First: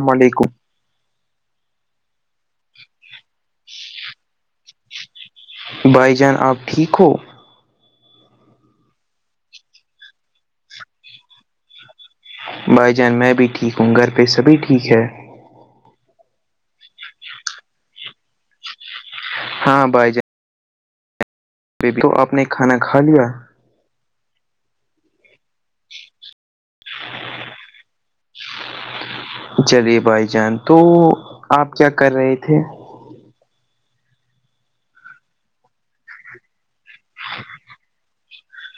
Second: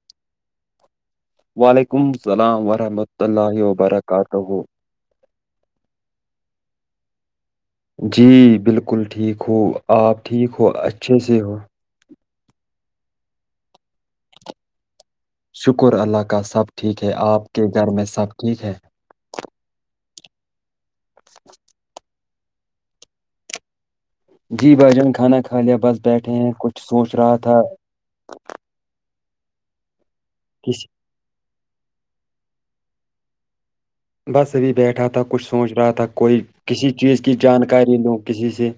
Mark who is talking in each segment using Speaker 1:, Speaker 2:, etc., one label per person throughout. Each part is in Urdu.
Speaker 1: السلام علیکم
Speaker 2: وعلیکم السلام ورحمۃ اللہ وبرکاتہ
Speaker 1: بھائی جان آپ ٹھیک ہو
Speaker 2: جی بالکل ٹھیک ہو آپ ٹھیک ہو اچھے سے ہو
Speaker 1: بھائی جان میں بھی ٹھیک ہوں گھر پہ سبھی ٹھیک ہے
Speaker 2: شکر اللہ کا سب ٹھیک ہے آپ کے گھر میں سب ٹھیک ہے
Speaker 1: ہاں بائی جان
Speaker 2: [inaudible]
Speaker 1: بیبی تو آپ نے کھانا کھا لیا
Speaker 2: جی بھائی جان کھانا کھا لیا بس بیٹھے ہیں کچھ سوچ رہا تھا
Speaker 1: چلیے بھائی جان تو
Speaker 2: کسی
Speaker 1: آپ کیا کر رہے تھے
Speaker 2: بس ابھی بیٹھا تھا کچھ سوچ رہا تھا کوئی کسی چیز کی جانکاری لوں کسی سے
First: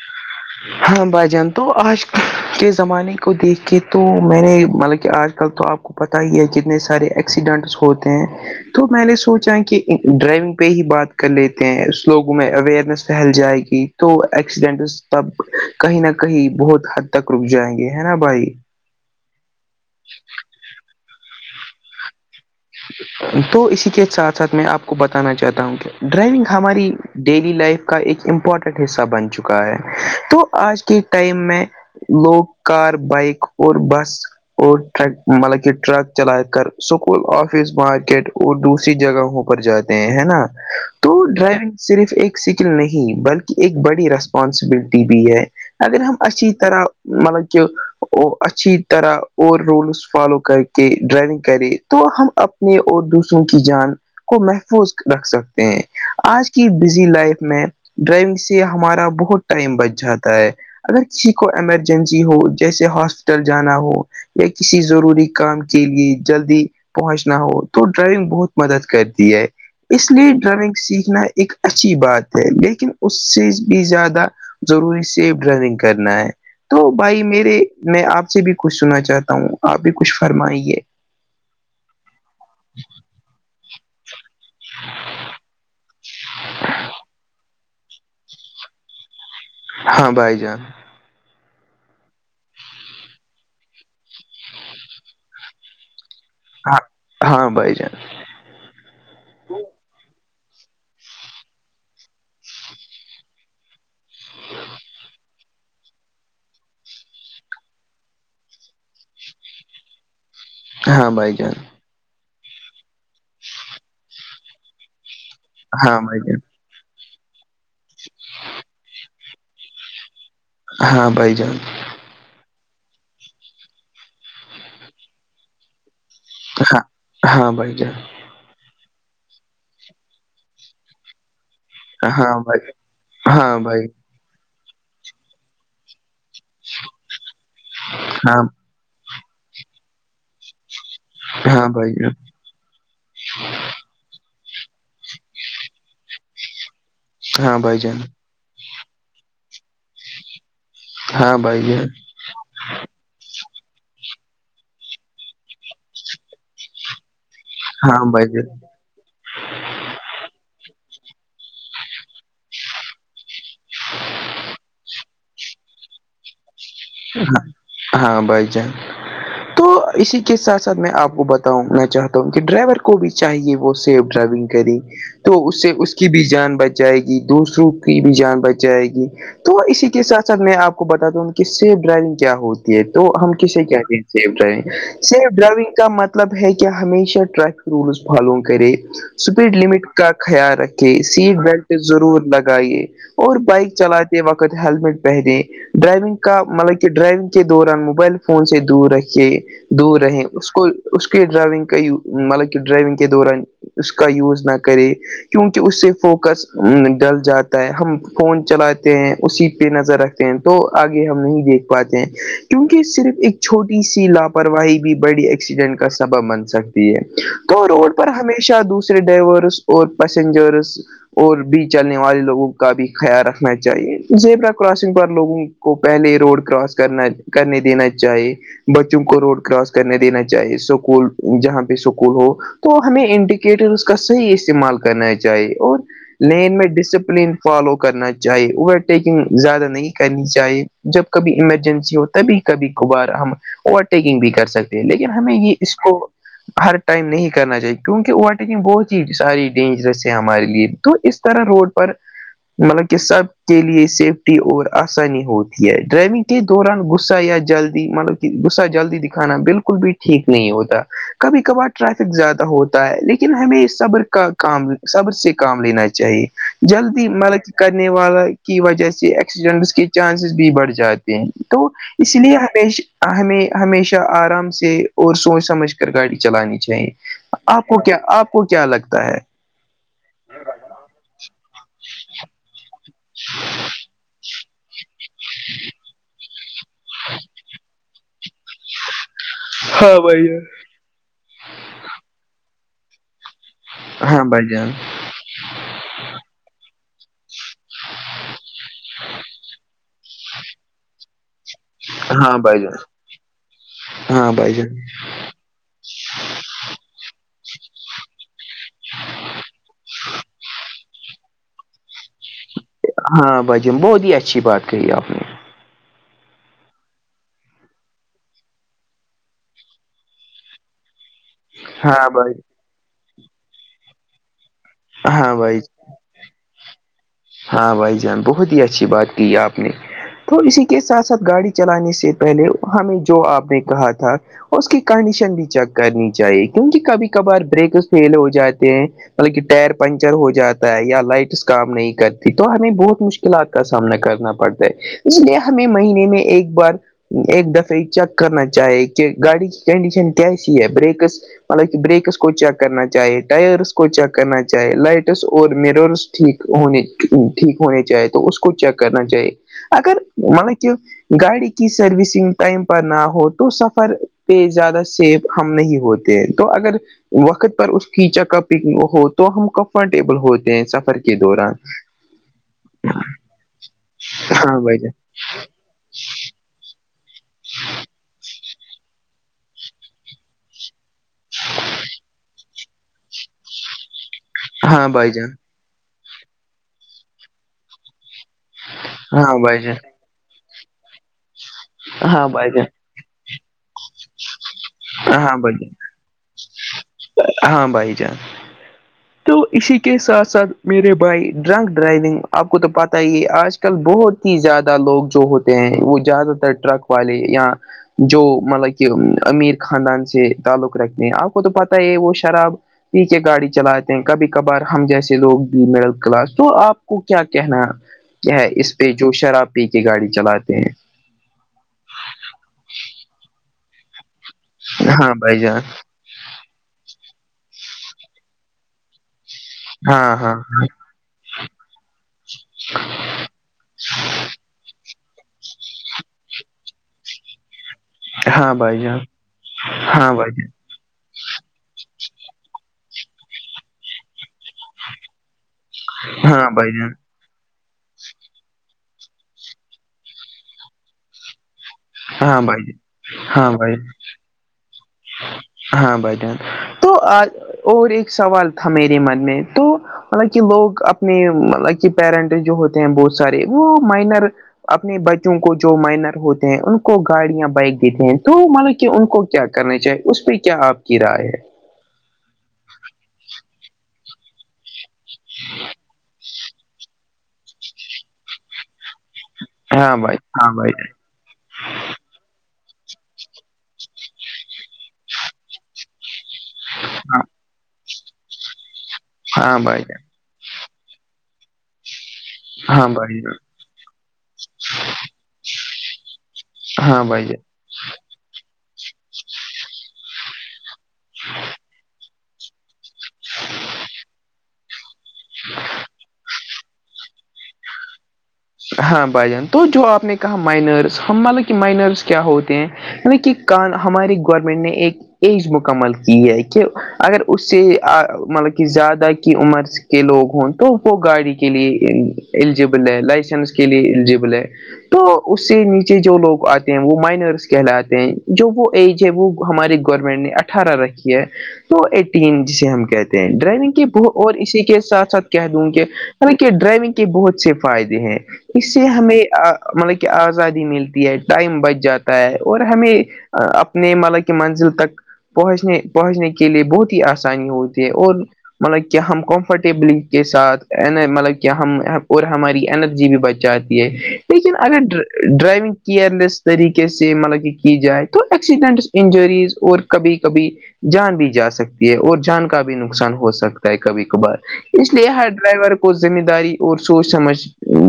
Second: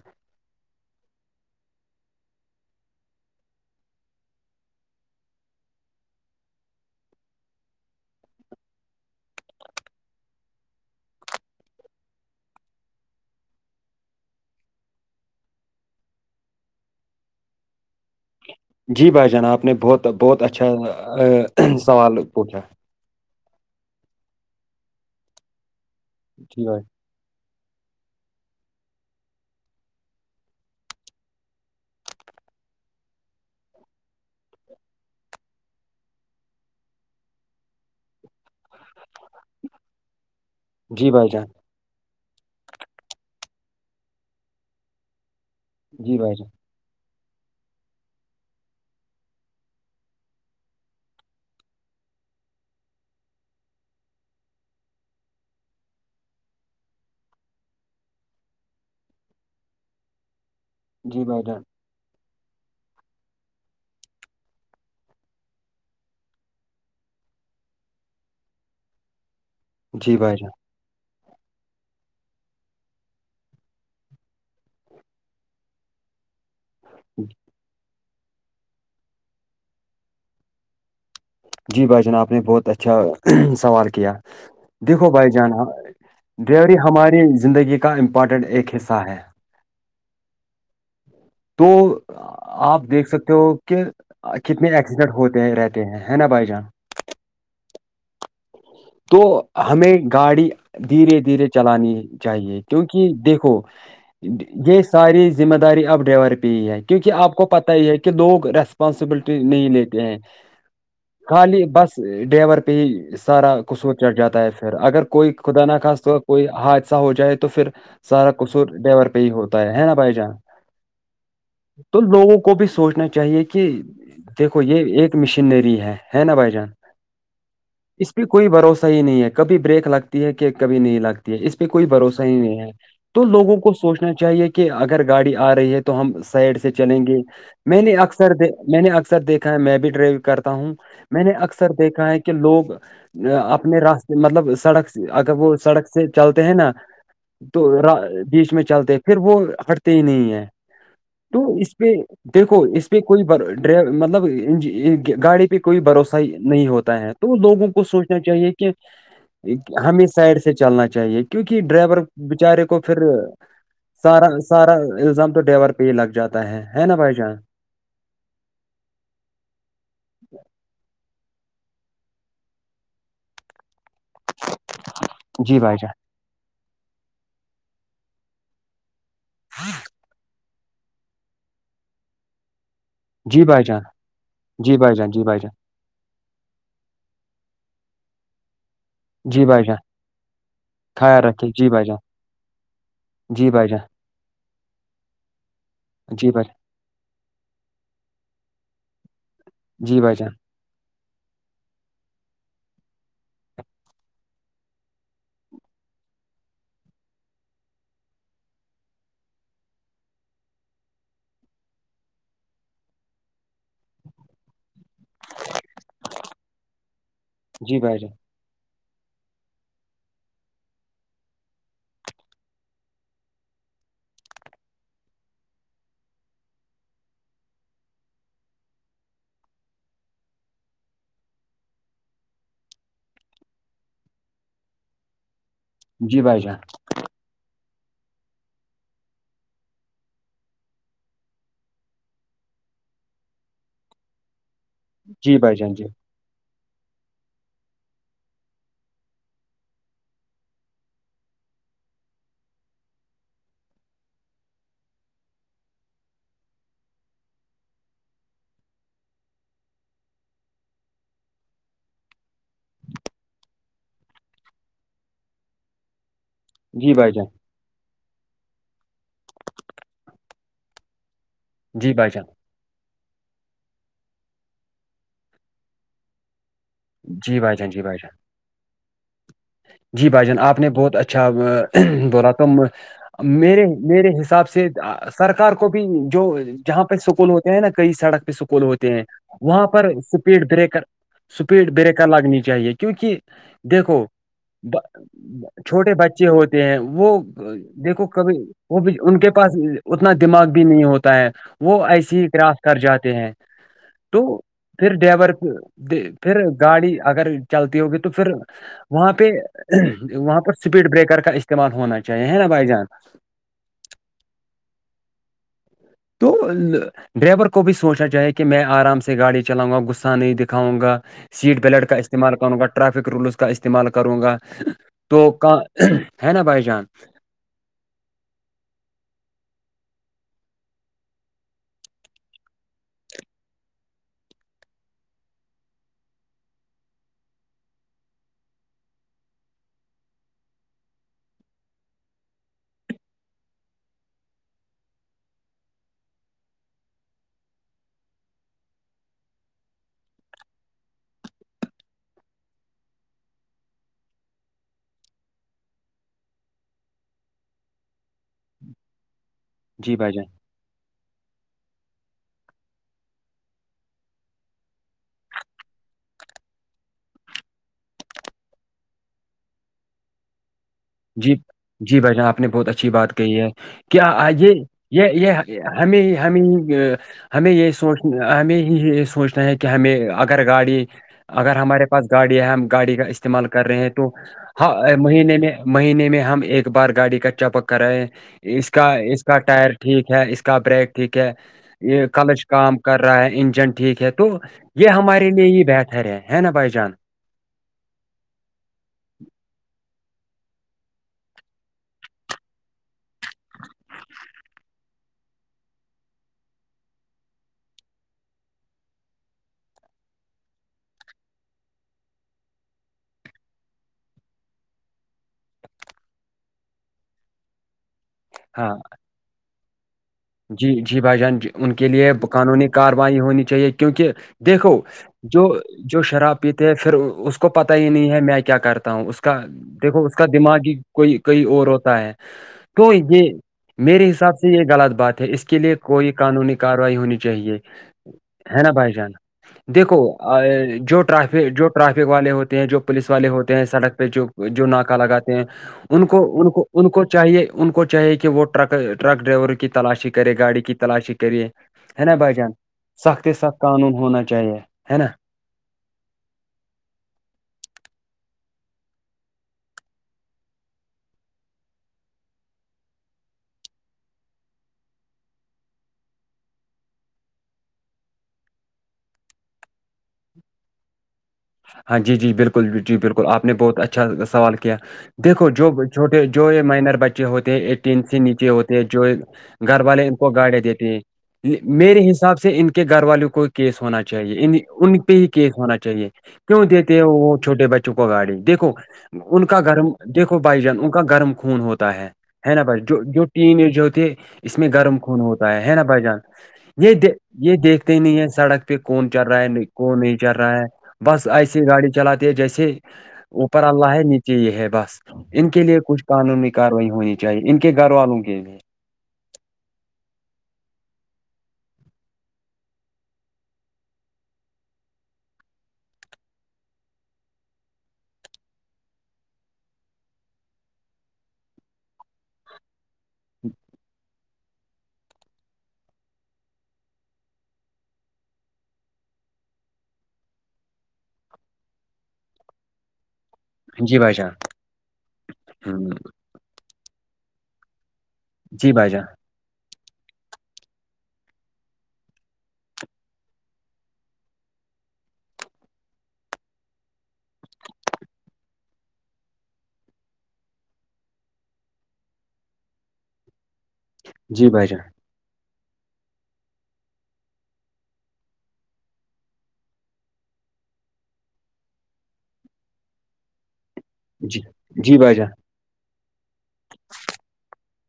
Speaker 1: ہاں بھائی جان تو آج کے زمانے کو دیکھ کے تو میں نے مطلب کہ آج کل تو آپ پتا ہی ہے کتنے سارے ایکسیڈنٹس ہوتے ہیں تو میں نے سوچا کہ ڈرائیونگ پہ ہی بات کر لیتے ہیں لوگوں میں اوئرنیس پھیل جائے گی تو ایکسیڈینٹ تب کہیں نہ کہیں بہت حد تک رک جائیں گے ہے نا بھائی
Speaker 2: جی بھائی جان آپ نے بہت بہت اچھا سوال پوچھا
Speaker 1: تو اسی کے ساتھ ساتھ میں آپ کو بتانا چاہتا ہوں کہ ڈرائیونگ
Speaker 2: جی بھائی
Speaker 1: ہماری ڈیلی لائف کا ایک امپورٹنٹ حصہ بن چکا ہے تو آج کے ٹائم میں لوگ کار بائک اور بس اور ٹر مطلب کہ ٹرک چلا کر سکول آف آفس مارکیٹ اور دوسری جگہوں پر جاتے ہیں ہے نا
Speaker 2: جی
Speaker 1: تو
Speaker 2: بھائی جان
Speaker 1: ڈرائی صرف ایک سکل نہیں بلکہ ایک بڑی رسپانسبلٹی بھی ہے اگر ہم
Speaker 2: جی بھائی جان
Speaker 1: اچھی طرح مطلب کہ اچھی طرح اور رولس فالو کر کے ڈرائیونگ کرے تو ہم اپنے اور دوسروں کی جان کو محفوظ رکھ سکتے ہیں آج کی بزی لائف میں ڈرائیونگ سے ہمارا بہت ٹائم بچ جاتا ہے اگر
Speaker 2: جی
Speaker 1: کسی
Speaker 2: بھائی
Speaker 1: کو
Speaker 2: جان
Speaker 1: ایمرج جسی ہو جیسے ہاسپٹل جانا ہو یا کسی ضروری کام کے لیے جلدی پہنچنا ہو تو ڈرائونگ بہت مدد کرتی ہے اس
Speaker 2: جی
Speaker 1: لیے
Speaker 2: بھائی جان
Speaker 1: ڈرائونگ سیکھنا ایک اچھی بات ہے لیکن اس سے بھی زیادہ ضروری سیف ڈرائیونگ کرنا ہے تو بھائی میرے میں آپ سے بھی کچھ سنا چاہتا ہوں آپ بھی کچھ فرمائیے
Speaker 2: جی بھائی جان آپ نے بہت اچھا سوال کیا دیکھو بھائی جان ڈریائیوری ہماری زندگی کا امپورٹنٹ ایک حصہ ہے
Speaker 1: ہاں بھائی جان
Speaker 2: تو آپ دیکھ سکتے ہو کہ کتنے ایکسیڈنٹ ہوتے رہتے ہیں ہے نا بھائی جان
Speaker 1: ہاں ہاں بھائی جان
Speaker 2: تو ہمیں گاڑی دھیرے دھیرے چلانی چاہیے کیونکہ دیکھو یہ ساری ذمہ داری اب ڈرائیور پہ ہی ہے کیونکہ آپ کو پت ہی ہے کہ لوگ ریسپانسبلٹی نہیں لیتے ہیں
Speaker 1: ہاں بھائی جان
Speaker 2: خالی بس ڈائیور پہ ہی سارا قصور چڑھ جاتا ہے پھر اگر کوئی خدا ن
Speaker 1: ہاں
Speaker 2: خا
Speaker 1: بھائی جان
Speaker 2: کوئی ہاتھ ایسا ہو جائے تو پھر سارا کصور ڈیور پہ ہی ہوتا ہے نا بھائی جان
Speaker 1: ہاں بھائی جان
Speaker 2: تو لوگوں کو بھی سوچنا چاہیے کہ دیکھو یہ ایک مشینری ہے ہے نا بھائی جان
Speaker 1: ہاں ہاں بھائی جان
Speaker 2: اس کی کوئی بھروسہ ہی نہیں ہے کبھی بریک لگتی ہے کہ کبھی نہیں لگتی ہے اس پہ کوئی بھروسہ ہی
Speaker 1: ہاں
Speaker 2: نہیں ہے
Speaker 1: بھائی
Speaker 2: تو
Speaker 1: ہاں
Speaker 2: لوگوں کو
Speaker 1: بھائی
Speaker 2: سوچنا چاہیے کہ اگر گاڑی آ رہی ہے تو ہم سائڈ سے چلیں گے میں نے اکثر
Speaker 1: ہاں
Speaker 2: د میں نے اکثر دیکھا ہے میں بھی ڈرائیو کرتا ہوں میں نے
Speaker 1: ہاں
Speaker 2: اکثر
Speaker 1: بھائی
Speaker 2: دیکھا
Speaker 1: جان
Speaker 2: ہے کہ لوگ اپنے راستے مطلب سڑک اگر وہ سڑک سے چلتے ہیں نا
Speaker 1: ہاں
Speaker 2: تو
Speaker 1: بھائی جان
Speaker 2: بیچ میں چلتے پھر وہ ہٹتے ہی نہیں ہیں
Speaker 1: ہاں
Speaker 2: تو
Speaker 1: بھائی
Speaker 2: اس
Speaker 1: جان
Speaker 2: پہ دیکھو اس پہ کوئی ڈ مطلب گاڑی پہ کوئی بھروسہ نہیں ہوتا ہے تو لوگوں کو
Speaker 1: ہاں
Speaker 2: سوچ
Speaker 1: بھائی جان
Speaker 2: ہمیں سائڈ سے چلنا چاہیے کیونکہ ڈرائیور بچارے کو پھر سارا سارا الزام تو ڈائیور پہ ہی لگ جاتا ہے ہے نا بھائی جان
Speaker 1: ہاں ہاں بائی جان تو اسی کے ساتھ ساتھ میں آپ کو بتاؤں میں چاہتا ہوں کہ ڈرائیور کو بھی چاہیے وہ سیف ڈرائیونگ کری تو
Speaker 2: جی
Speaker 1: اس سے
Speaker 2: بھائی جان
Speaker 1: اس کی بھی جان بچائے گی دوسروں کی بھی جان بچائے گی تو اسی کے ساتھ ساتھ میں آپ کو بتاتا ہوں کہ سیف ڈرائیونگ کیا ہوتی ہے تو ہم
Speaker 2: جی بھائی
Speaker 1: کسے
Speaker 2: جان
Speaker 1: کیاتے ہیں سیف ڈرائیونگ
Speaker 2: جی بھائی جان جی
Speaker 1: سیف
Speaker 2: بھائی جان
Speaker 1: ڈرائیونگ کا مطلب ہے کہ ہمیشہ ٹریفک رولس فالو کرے
Speaker 2: جی
Speaker 1: اسپیڈ
Speaker 2: بھائی جان
Speaker 1: لمٹ کا خیال رکھے
Speaker 2: خیال
Speaker 1: سیٹ
Speaker 2: رکھے جی
Speaker 1: بیلٹ
Speaker 2: بھائی جان
Speaker 1: ضرور لگائیے اور
Speaker 2: جی بھائی
Speaker 1: بائک
Speaker 2: جان
Speaker 1: چلاتے وقت ہیللمٹ پہنےیں ڈرائیونگ
Speaker 2: جی
Speaker 1: کا
Speaker 2: بھائی
Speaker 1: مطلب کہ کہ ڈرائیونگ کے دوران موبائل فون سے دور رکھے
Speaker 2: جی
Speaker 1: دور رہے اس کو اس کی ڈرائیونگ کا مطلب کہ ڈرائیونگ کے دوران اس کا یوز نہ کرے کیونکہ اس سے فوکس ڈل جاتا ہے ہم فون چلاتے ہیں اسی پہ نظر رکھتے ہیں تو آگے ہم نہیں دیکھ پاتے ہیں کیونکہ صرف ایک چھوٹی سی لاپرواہی بھی بڑی ایکسیڈنٹ کا سبب بن سکتی ہے تو روڈ
Speaker 2: بھائی
Speaker 1: پر
Speaker 2: جان
Speaker 1: ہمی ش دوسرے ڈائیورس اور پیسینجرس اور بی چلنے والے لوگوں کا بھی خیال رکھنا چاہیے زیبرا کراسنگ پر لوگوں کو پہلے روڈ کراس کرنا کرنے دینا چاہیے بچوں کو روڈ کراس کرنے دینا چاہی سکول جہاں پہ سکول ہو تو ہمیں انڈیکیٹر اس کا صحیح استعمال کرنا چاہیے اور
Speaker 2: جی بھائی
Speaker 1: لین
Speaker 2: جان
Speaker 1: میں ڈسپلین فالو کرنا چاہیے اوورٹیکنگ زیادہ نہیں کرنی چاہیے چاہے جب کبھی ایمرجنسی ہو تبھی کبھی کبار ہم اوورٹیکنگ بھی کر سکتے لیکن ہمیں
Speaker 2: جی بھائی
Speaker 1: یہ اس
Speaker 2: جان جی بھائی جان جی
Speaker 1: کو ہر ٹائم نہیں کرنا چاہیے کیونکہ اوورٹیکنگ بہت ہی ساری ڈینجرس ہے ہمارے لیے تو اس اس طرح روڈ پر مطلب کہ سب کے لیے سیفٹی اور انی ہوتی ہے ڈرائیونگ کے دوران غصہ یا جلدی مطلب کہ غصہ جلدی دکھانا بالکل بھی ٹھیک نہیں ہوتا کبھی کبھار ٹریفک زیادہ ہوتا ہے لیکن ہمیں اس صبر کا کام سب سے کام لینا چاہیے
Speaker 2: جی
Speaker 1: جلدی
Speaker 2: بھائی جان
Speaker 1: ملک کرنے والا کی وجہ سے ایکسیڈنٹس کے چانسز بھی بڑھ جاتے تو
Speaker 2: جی بھائی
Speaker 1: اس
Speaker 2: جان
Speaker 1: لیے ہمیں ہمیشہ آرام سے اور سوچ سمجھ کر گاڑی چلانی چاہیے
Speaker 2: جی بھائی
Speaker 1: آپ
Speaker 2: جان جی
Speaker 1: کو کیا
Speaker 2: بھائی جان
Speaker 1: آپ کو کیا لگتا ہے
Speaker 2: جی بھائی جان آپ نے بہت اچھا بولا توم میرے میرے حساب سے سرکار کو بھی جو جہاں پہ سکول ہوتے ہیں نا کئی سڑک پہ سکول ہوتے ہیں وہاں پر
Speaker 1: ہاں بھائی جان
Speaker 2: اسپیڈ بریکر اسیڈ بریکر لگنی چاہیے کیونکہ دیکھو
Speaker 1: ہاں بھائی جان
Speaker 2: چھوٹے بچے ہوتے ہیں وہ دیکھو کبھی وہ بھی ان کے پاس اتنا دماغ بھی نہیں ہوتا ہے وہ ایسے ہی
Speaker 1: ہاں
Speaker 2: گاس
Speaker 1: بھائی جان
Speaker 2: کر جاتے ہیں
Speaker 1: ہاں بھائی جان
Speaker 2: ڈرائیور پھر گاڑی اگر چلتی ہوگی تو پھر وہاں پہ وہاں پر اسپیڈ بریکر کا استعمال ہونا چاہیے ہے نا بھائی جان
Speaker 1: ہاں بھجم بہت ہی اچھی بات کہی آپ نے
Speaker 2: تو ڈرائیور کو بھی سوچنا چاہے کہ میں آرام سے گاڑی چلاؤں گا غصہ نہیں دکھاؤں گا سیٹ بیلٹ کا
Speaker 1: ہاں بھائی
Speaker 2: استعمال کروں گا ٹریفک رولس کا استعمال کروں گا تو
Speaker 1: ہاں بھائی
Speaker 2: کا ہے نا بھائی جان
Speaker 1: ہاں بھائی جان بہت ہی اچھی بات کی آپ نے تو اسی کے ساتھ ساتھ گاڑی چلانے سے پہلے ہمیں جو آپ نے کہا تھا اور اس کی کنڈیشن بھی چیک کرنی چاہیے کیونکہ کبھی کبھار بریک فیل ہو جاتے ہیں پہلے ک ٹائیر پنچر ہو جاتا ہے یا لائٹس کام نہیں کرتی تو ہمیں بہت مشکلات کا سامنا کرنا پڑتا ہے اس لیے ہمیں مہینے میں ایک بار ایک دفہ یہ چیک کرنا چاہے کہ گاڑی کی کنڈیشن کیسی ہے بریکس مطلب کہ بریکس کو چیک کرنا چاہے ٹائرس کو چیک کرنا چاہے لائٹس اور میررس ٹھیک ہونے ٹھیک ہونے چاہے تو اس کو چیک کرنا چاہیے
Speaker 2: جی
Speaker 1: اگر
Speaker 2: بھائی جان
Speaker 1: مان کی گاڑی کی سروسنگ ٹائم پر نہ ہو تو سفر پہ زیادہ سیف ہم نہیں ہوتے تو اگر وقت پر اس کچا کا پکن ہو تو ہم کمفرٹیبل ہوتے ہیں سفر کے
Speaker 2: جی
Speaker 1: دوران
Speaker 2: جی بھائی جان آپ نے بہت اچھی بات کہی ہے کیا یہ
Speaker 1: ہاں بھائی جان
Speaker 2: یہ یہ ہمیں ہی ہمیں ہی ہمیں یہی سوچ ہمیں ہی یہ سوچ ہیں کہ ہمیں اگر گاڑی اگر ہمارے پاس گاڑی ہے ہم گاڑی کا اس استعمال کر رہے ہیں تو
Speaker 1: ہاں
Speaker 2: ہ
Speaker 1: بھائی جان
Speaker 2: مہینے میں مہینے میں ہم ایک بار گاڑی کا چپک کرائے ہیں اس کا اس کا
Speaker 1: ہاں بھائی
Speaker 2: ٹائر
Speaker 1: جان
Speaker 2: ٹھیک ہے اس کا بریک ٹھیک ہے یہ
Speaker 1: ہاں
Speaker 2: کلچ
Speaker 1: بھائی جان
Speaker 2: کام کر رہا ہے انجن ٹھیک ہے تو یہ ہمارے
Speaker 1: ہاں
Speaker 2: لیے
Speaker 1: بھائی
Speaker 2: ہی
Speaker 1: جان
Speaker 2: بیٹھر ہے ہے نا بھائی جان
Speaker 1: ہاں بھائی جان اسی کے ساتھ ساتھ میرے بھائی ڈرنک ڈرائیونگ آپ کو تو پتہ ہی ہے آج آج کل بہت ہی زیادہ لوگ جو ہوتے ہیں وہ زیادہ تر ٹرک والے یا جو مطلب کہ امیر خاندان سے تعلق رکھتے ہیں آپ کو تو پتہ ہے وہ شراب پی کے گاڑی چلاتے ہیں کبھی کبھار ہم جیسے لوگ بھی مڈل کلاس تو آپ کو کیا کہنا کیا ہے
Speaker 2: ہاں
Speaker 1: اس پہ جو شراب پی کے گاڑی چلاتے ہیں
Speaker 2: جی جی بھائی جان ان کے لیے قانونی کارروائی ہونی چاہیے کیونکہ دیکھو
Speaker 1: ہاں بھائی
Speaker 2: جو
Speaker 1: جان
Speaker 2: جو شراب پیتے ہیں پھر اس کو پتا ہی نہیں ہے میں کیا کرتا ہوں اس کو کا دیکھو اس
Speaker 1: ہاں
Speaker 2: کا
Speaker 1: ہاں
Speaker 2: دماغ ہی کوئی کوئی اور ہوتا ہے تو یہ میرے حساب سے یہ غلط بات اس کے لیے کوئی قانونی کاروائی ہونی چاہیے ہے نا بھائی جان دیکھو
Speaker 1: ہاں بھائی جان
Speaker 2: جو ٹرافک جو ٹرافک والے ہوتے ہیں جو پولیس والے ہوتے ہیں سڑک پہ جو جو ناکہ لگات ہیں ان کو
Speaker 1: ہاں
Speaker 2: ان کو
Speaker 1: بھائی
Speaker 2: ان
Speaker 1: جان
Speaker 2: کو چاہیے ان کو چاہیے کہ وہ ٹرک ٹرک ڈرائیور کی تلاشی کے کرے گاڑی کی تلاشی کرے ہے نا بھائی جان سخت
Speaker 1: ہاں
Speaker 2: سخت
Speaker 1: بھائی
Speaker 2: قانون ہونا چاہیے ہے نا
Speaker 1: ہاں بھائی جان تو اور ایک سوال تھا میرے من میں تو مطلب کہ لوگ اپنے مطلب کہ پیرنٹ جو ہوتے ہیں بہت سارے وہ مائنر اپنے بچوں کو جو مائنر ہوتے ہیں ان کو گاڑیاں بائک دیتے ہیں تو مانلو کہ ان کو کیا کرنےنی چاہیے اس پہ کیا آپ کی رائے ہے
Speaker 2: ہاں جی جی بالکل ج جی بالکل آپ نے بہت اچھا سوال کیا دیکھو جو چھوٹے جو یہ مائنر بچے ہوتے ہیں ایٹین سے نیچے ہوتے ہیں جو گھر
Speaker 1: ہاں
Speaker 2: والے ان
Speaker 1: بھائی
Speaker 2: کو
Speaker 1: ہاں
Speaker 2: گاڑیاں
Speaker 1: بھائی
Speaker 2: دیتے ہیں میرے حساب سے ان کے گھر والوں کو کیس ہونا چاہیے ان پہ ہی کیس ہونا چاہیے کیوں دیتے ہیں
Speaker 1: ہاں
Speaker 2: وہ چھوٹے بچوں کو ا گاڑی دیکھو ان
Speaker 1: ہاں
Speaker 2: کا گھر
Speaker 1: بھائی
Speaker 2: دیکھو بھائی جان ان کا گرم خون ہوتا ہے ہے نا بھائی جو جو ٹین ایج ہوتے اس میں گرم خون ہوتا ہے ہے نا بھائی جان یہ
Speaker 1: ہاں
Speaker 2: دیکھتے
Speaker 1: بھائی
Speaker 2: یہ دیکھتے ہی نہیں ہے سڑک پھر کون چل رہا ہے نہیں کون نہیں چل رہا ہے بس ایسی گاڑی چلاتی ہے جیسے اوپر اللہ ہے نیچے یہ ہے بس ان کے لیے کچھ قانونی کاروائی ہونی چاہیے ان کے گھر والوں کے لیے
Speaker 1: ہاں بھائی جان تو جو آپ نے کہا مائنرس ہم مان لا کہ مائنرس کیا ہوتے ہیں کہان ہماری گورنمنٹ نے ایک ایج مکمل کی ہے کہ اگر اس سے مطلب کہ زیادہ کی عمر کے لوگ ہوں تو وہ گاڑی کے لیے اللیجبل ہے لائسنس کے لیے ایلیجبل ہے تو اس سے نیچے جو لوگ آتے ہیں وہ مائنرس کہلاتے ہیں جو وہ ایج ہے وہ ہماری گورنمنٹ نے اٹھارہ رکھی ہے تو ایٹین جسے ہم کہتے ہیں ڈرائیونگ کے
Speaker 2: جی
Speaker 1: ب
Speaker 2: بھائی جان
Speaker 1: اور اسی کے ساتھ ساتھ کہہ دوں کہ
Speaker 2: ہوں،
Speaker 1: حلانکہ ڈرائیونگ کے بہت سے فائدے ہیں اس
Speaker 2: جی
Speaker 1: سے
Speaker 2: بھائی جان
Speaker 1: ہمیں مطلب کہ آزادی ملتی ہے ٹائم بچ جاتا ہے اور ہمیں اپنے ملا کی منزل تک پہنچنے پہنچنے کے لیے بہت ہی آسانی ہوتی ہے اور مطلب کہ ہم کمفرٹیبلی کے ساتھ مطلب کہ ہم اور ہماری جی بھی بچاتی ہے
Speaker 2: جی
Speaker 1: لیکن
Speaker 2: بھائی جان
Speaker 1: اگر ڈ ڈرائیونگ کیئرلیس طریقے سے مطلب کہ کی جائے تو ایکسیڈنٹس انجریز اور کبھی کبھی جان بھی جا سکتی ہے اور جان کا بھی نقصان ہو سکتا ہے کبھی بار
Speaker 2: جی
Speaker 1: اس
Speaker 2: جی
Speaker 1: لیے
Speaker 2: بھائی
Speaker 1: ہر
Speaker 2: جان
Speaker 1: ڈرائیور کو ذمہ داری اور سوچ سمجھ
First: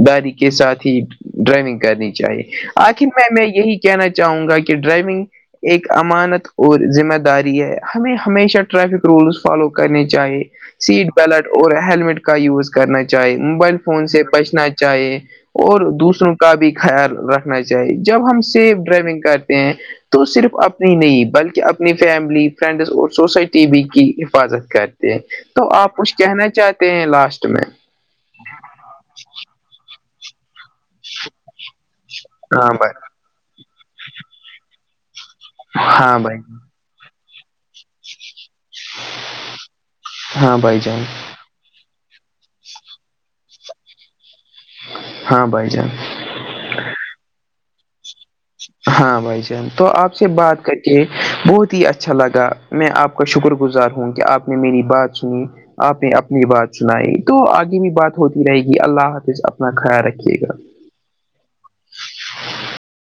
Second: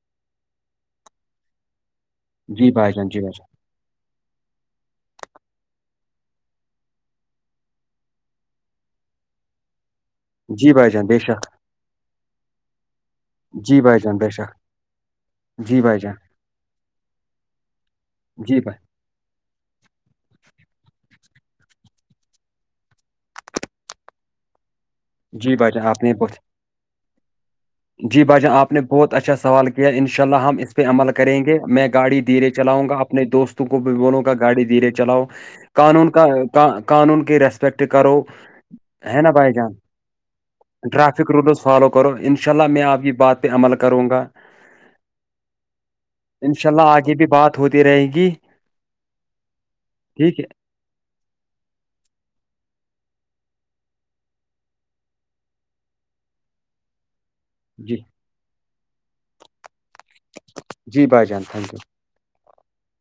Speaker 1: داری کے ساتھ ہی ڈرائیونگ کرنی چاہیے
Speaker 2: جی بھائی
Speaker 1: آخر
Speaker 2: جان جی بھائی
Speaker 1: میں
Speaker 2: جان
Speaker 1: میں یہی کہنا چاہوں گا کہ ڈرائیونگ ایک امانت اور ذمہ داری ہے ہمیں ہمیشہ ٹریفک رولس فالو کرنی چاہیے
Speaker 2: جی بھائی جان
Speaker 1: سیٹ
Speaker 2: بے شک
Speaker 1: بیلٹ اور ہیلمٹ کا یوز کرنا چاہے موبائل
Speaker 2: جی بھائی
Speaker 1: فون
Speaker 2: جان
Speaker 1: سے
Speaker 2: بے شک
Speaker 1: بسنا چ ہے اور
Speaker 2: جی بھائی جان
Speaker 1: دوسروں کا بھی خیال رکھنا چاہیے جب ہم
Speaker 2: جی
Speaker 1: سیف
Speaker 2: بھائی
Speaker 1: ڈرائیونگ کرتے ہیں تو صرف اپنی نہیں بلکہ اپنی فیملی فرینڈز اور سوسائٹی بھی کی حفاظت کر
Speaker 2: جی
Speaker 1: تو
Speaker 2: بھائی جان
Speaker 1: آپ
Speaker 2: نے
Speaker 1: کچھ
Speaker 2: بہت
Speaker 1: کہنا چاہتے ہیں لاسٹ میں
Speaker 2: جی باجان آپ نے بہت اچھا سوال کیا ہے ان شاء اللہ ہم اس پہ عمل کریں گے میں گاڑی دھیرے
Speaker 1: ہاں
Speaker 2: چلاؤں
Speaker 1: بھائی
Speaker 2: گا اپنے دوستوں کو بھی بولوں گا گاڑی دھیرے چلاؤ قانون
Speaker 1: ہاں
Speaker 2: کا
Speaker 1: بھائی
Speaker 2: قانون کی رسپیکٹ کرو ہے نا بھائی جان
Speaker 1: ہاں بھائی جان
Speaker 2: ٹریفک رولز فالو کرو انشاء اللہ میں آپ کی بات پہ عمل کروں گا
Speaker 1: ہاں بھائی جان
Speaker 2: انشاء اللہ آگے بھی بات ہوتی رہے گی
Speaker 1: ہاں بھائی جان تو آپ سے
Speaker 2: ٹھیک ہے
Speaker 1: بات کر کہ بہت ہی اچھا لگا میں آپ کا شکر گزار ہوں کہ آپ نے میری بات سنی آپ نے اپنی بات سنائی تو آگے بھی
Speaker 2: جی
Speaker 1: بات ہوتی رہے گی اللہ حافظ اپنا خیال رکھیے گا
Speaker 2: جی بھائی جان تھینک یو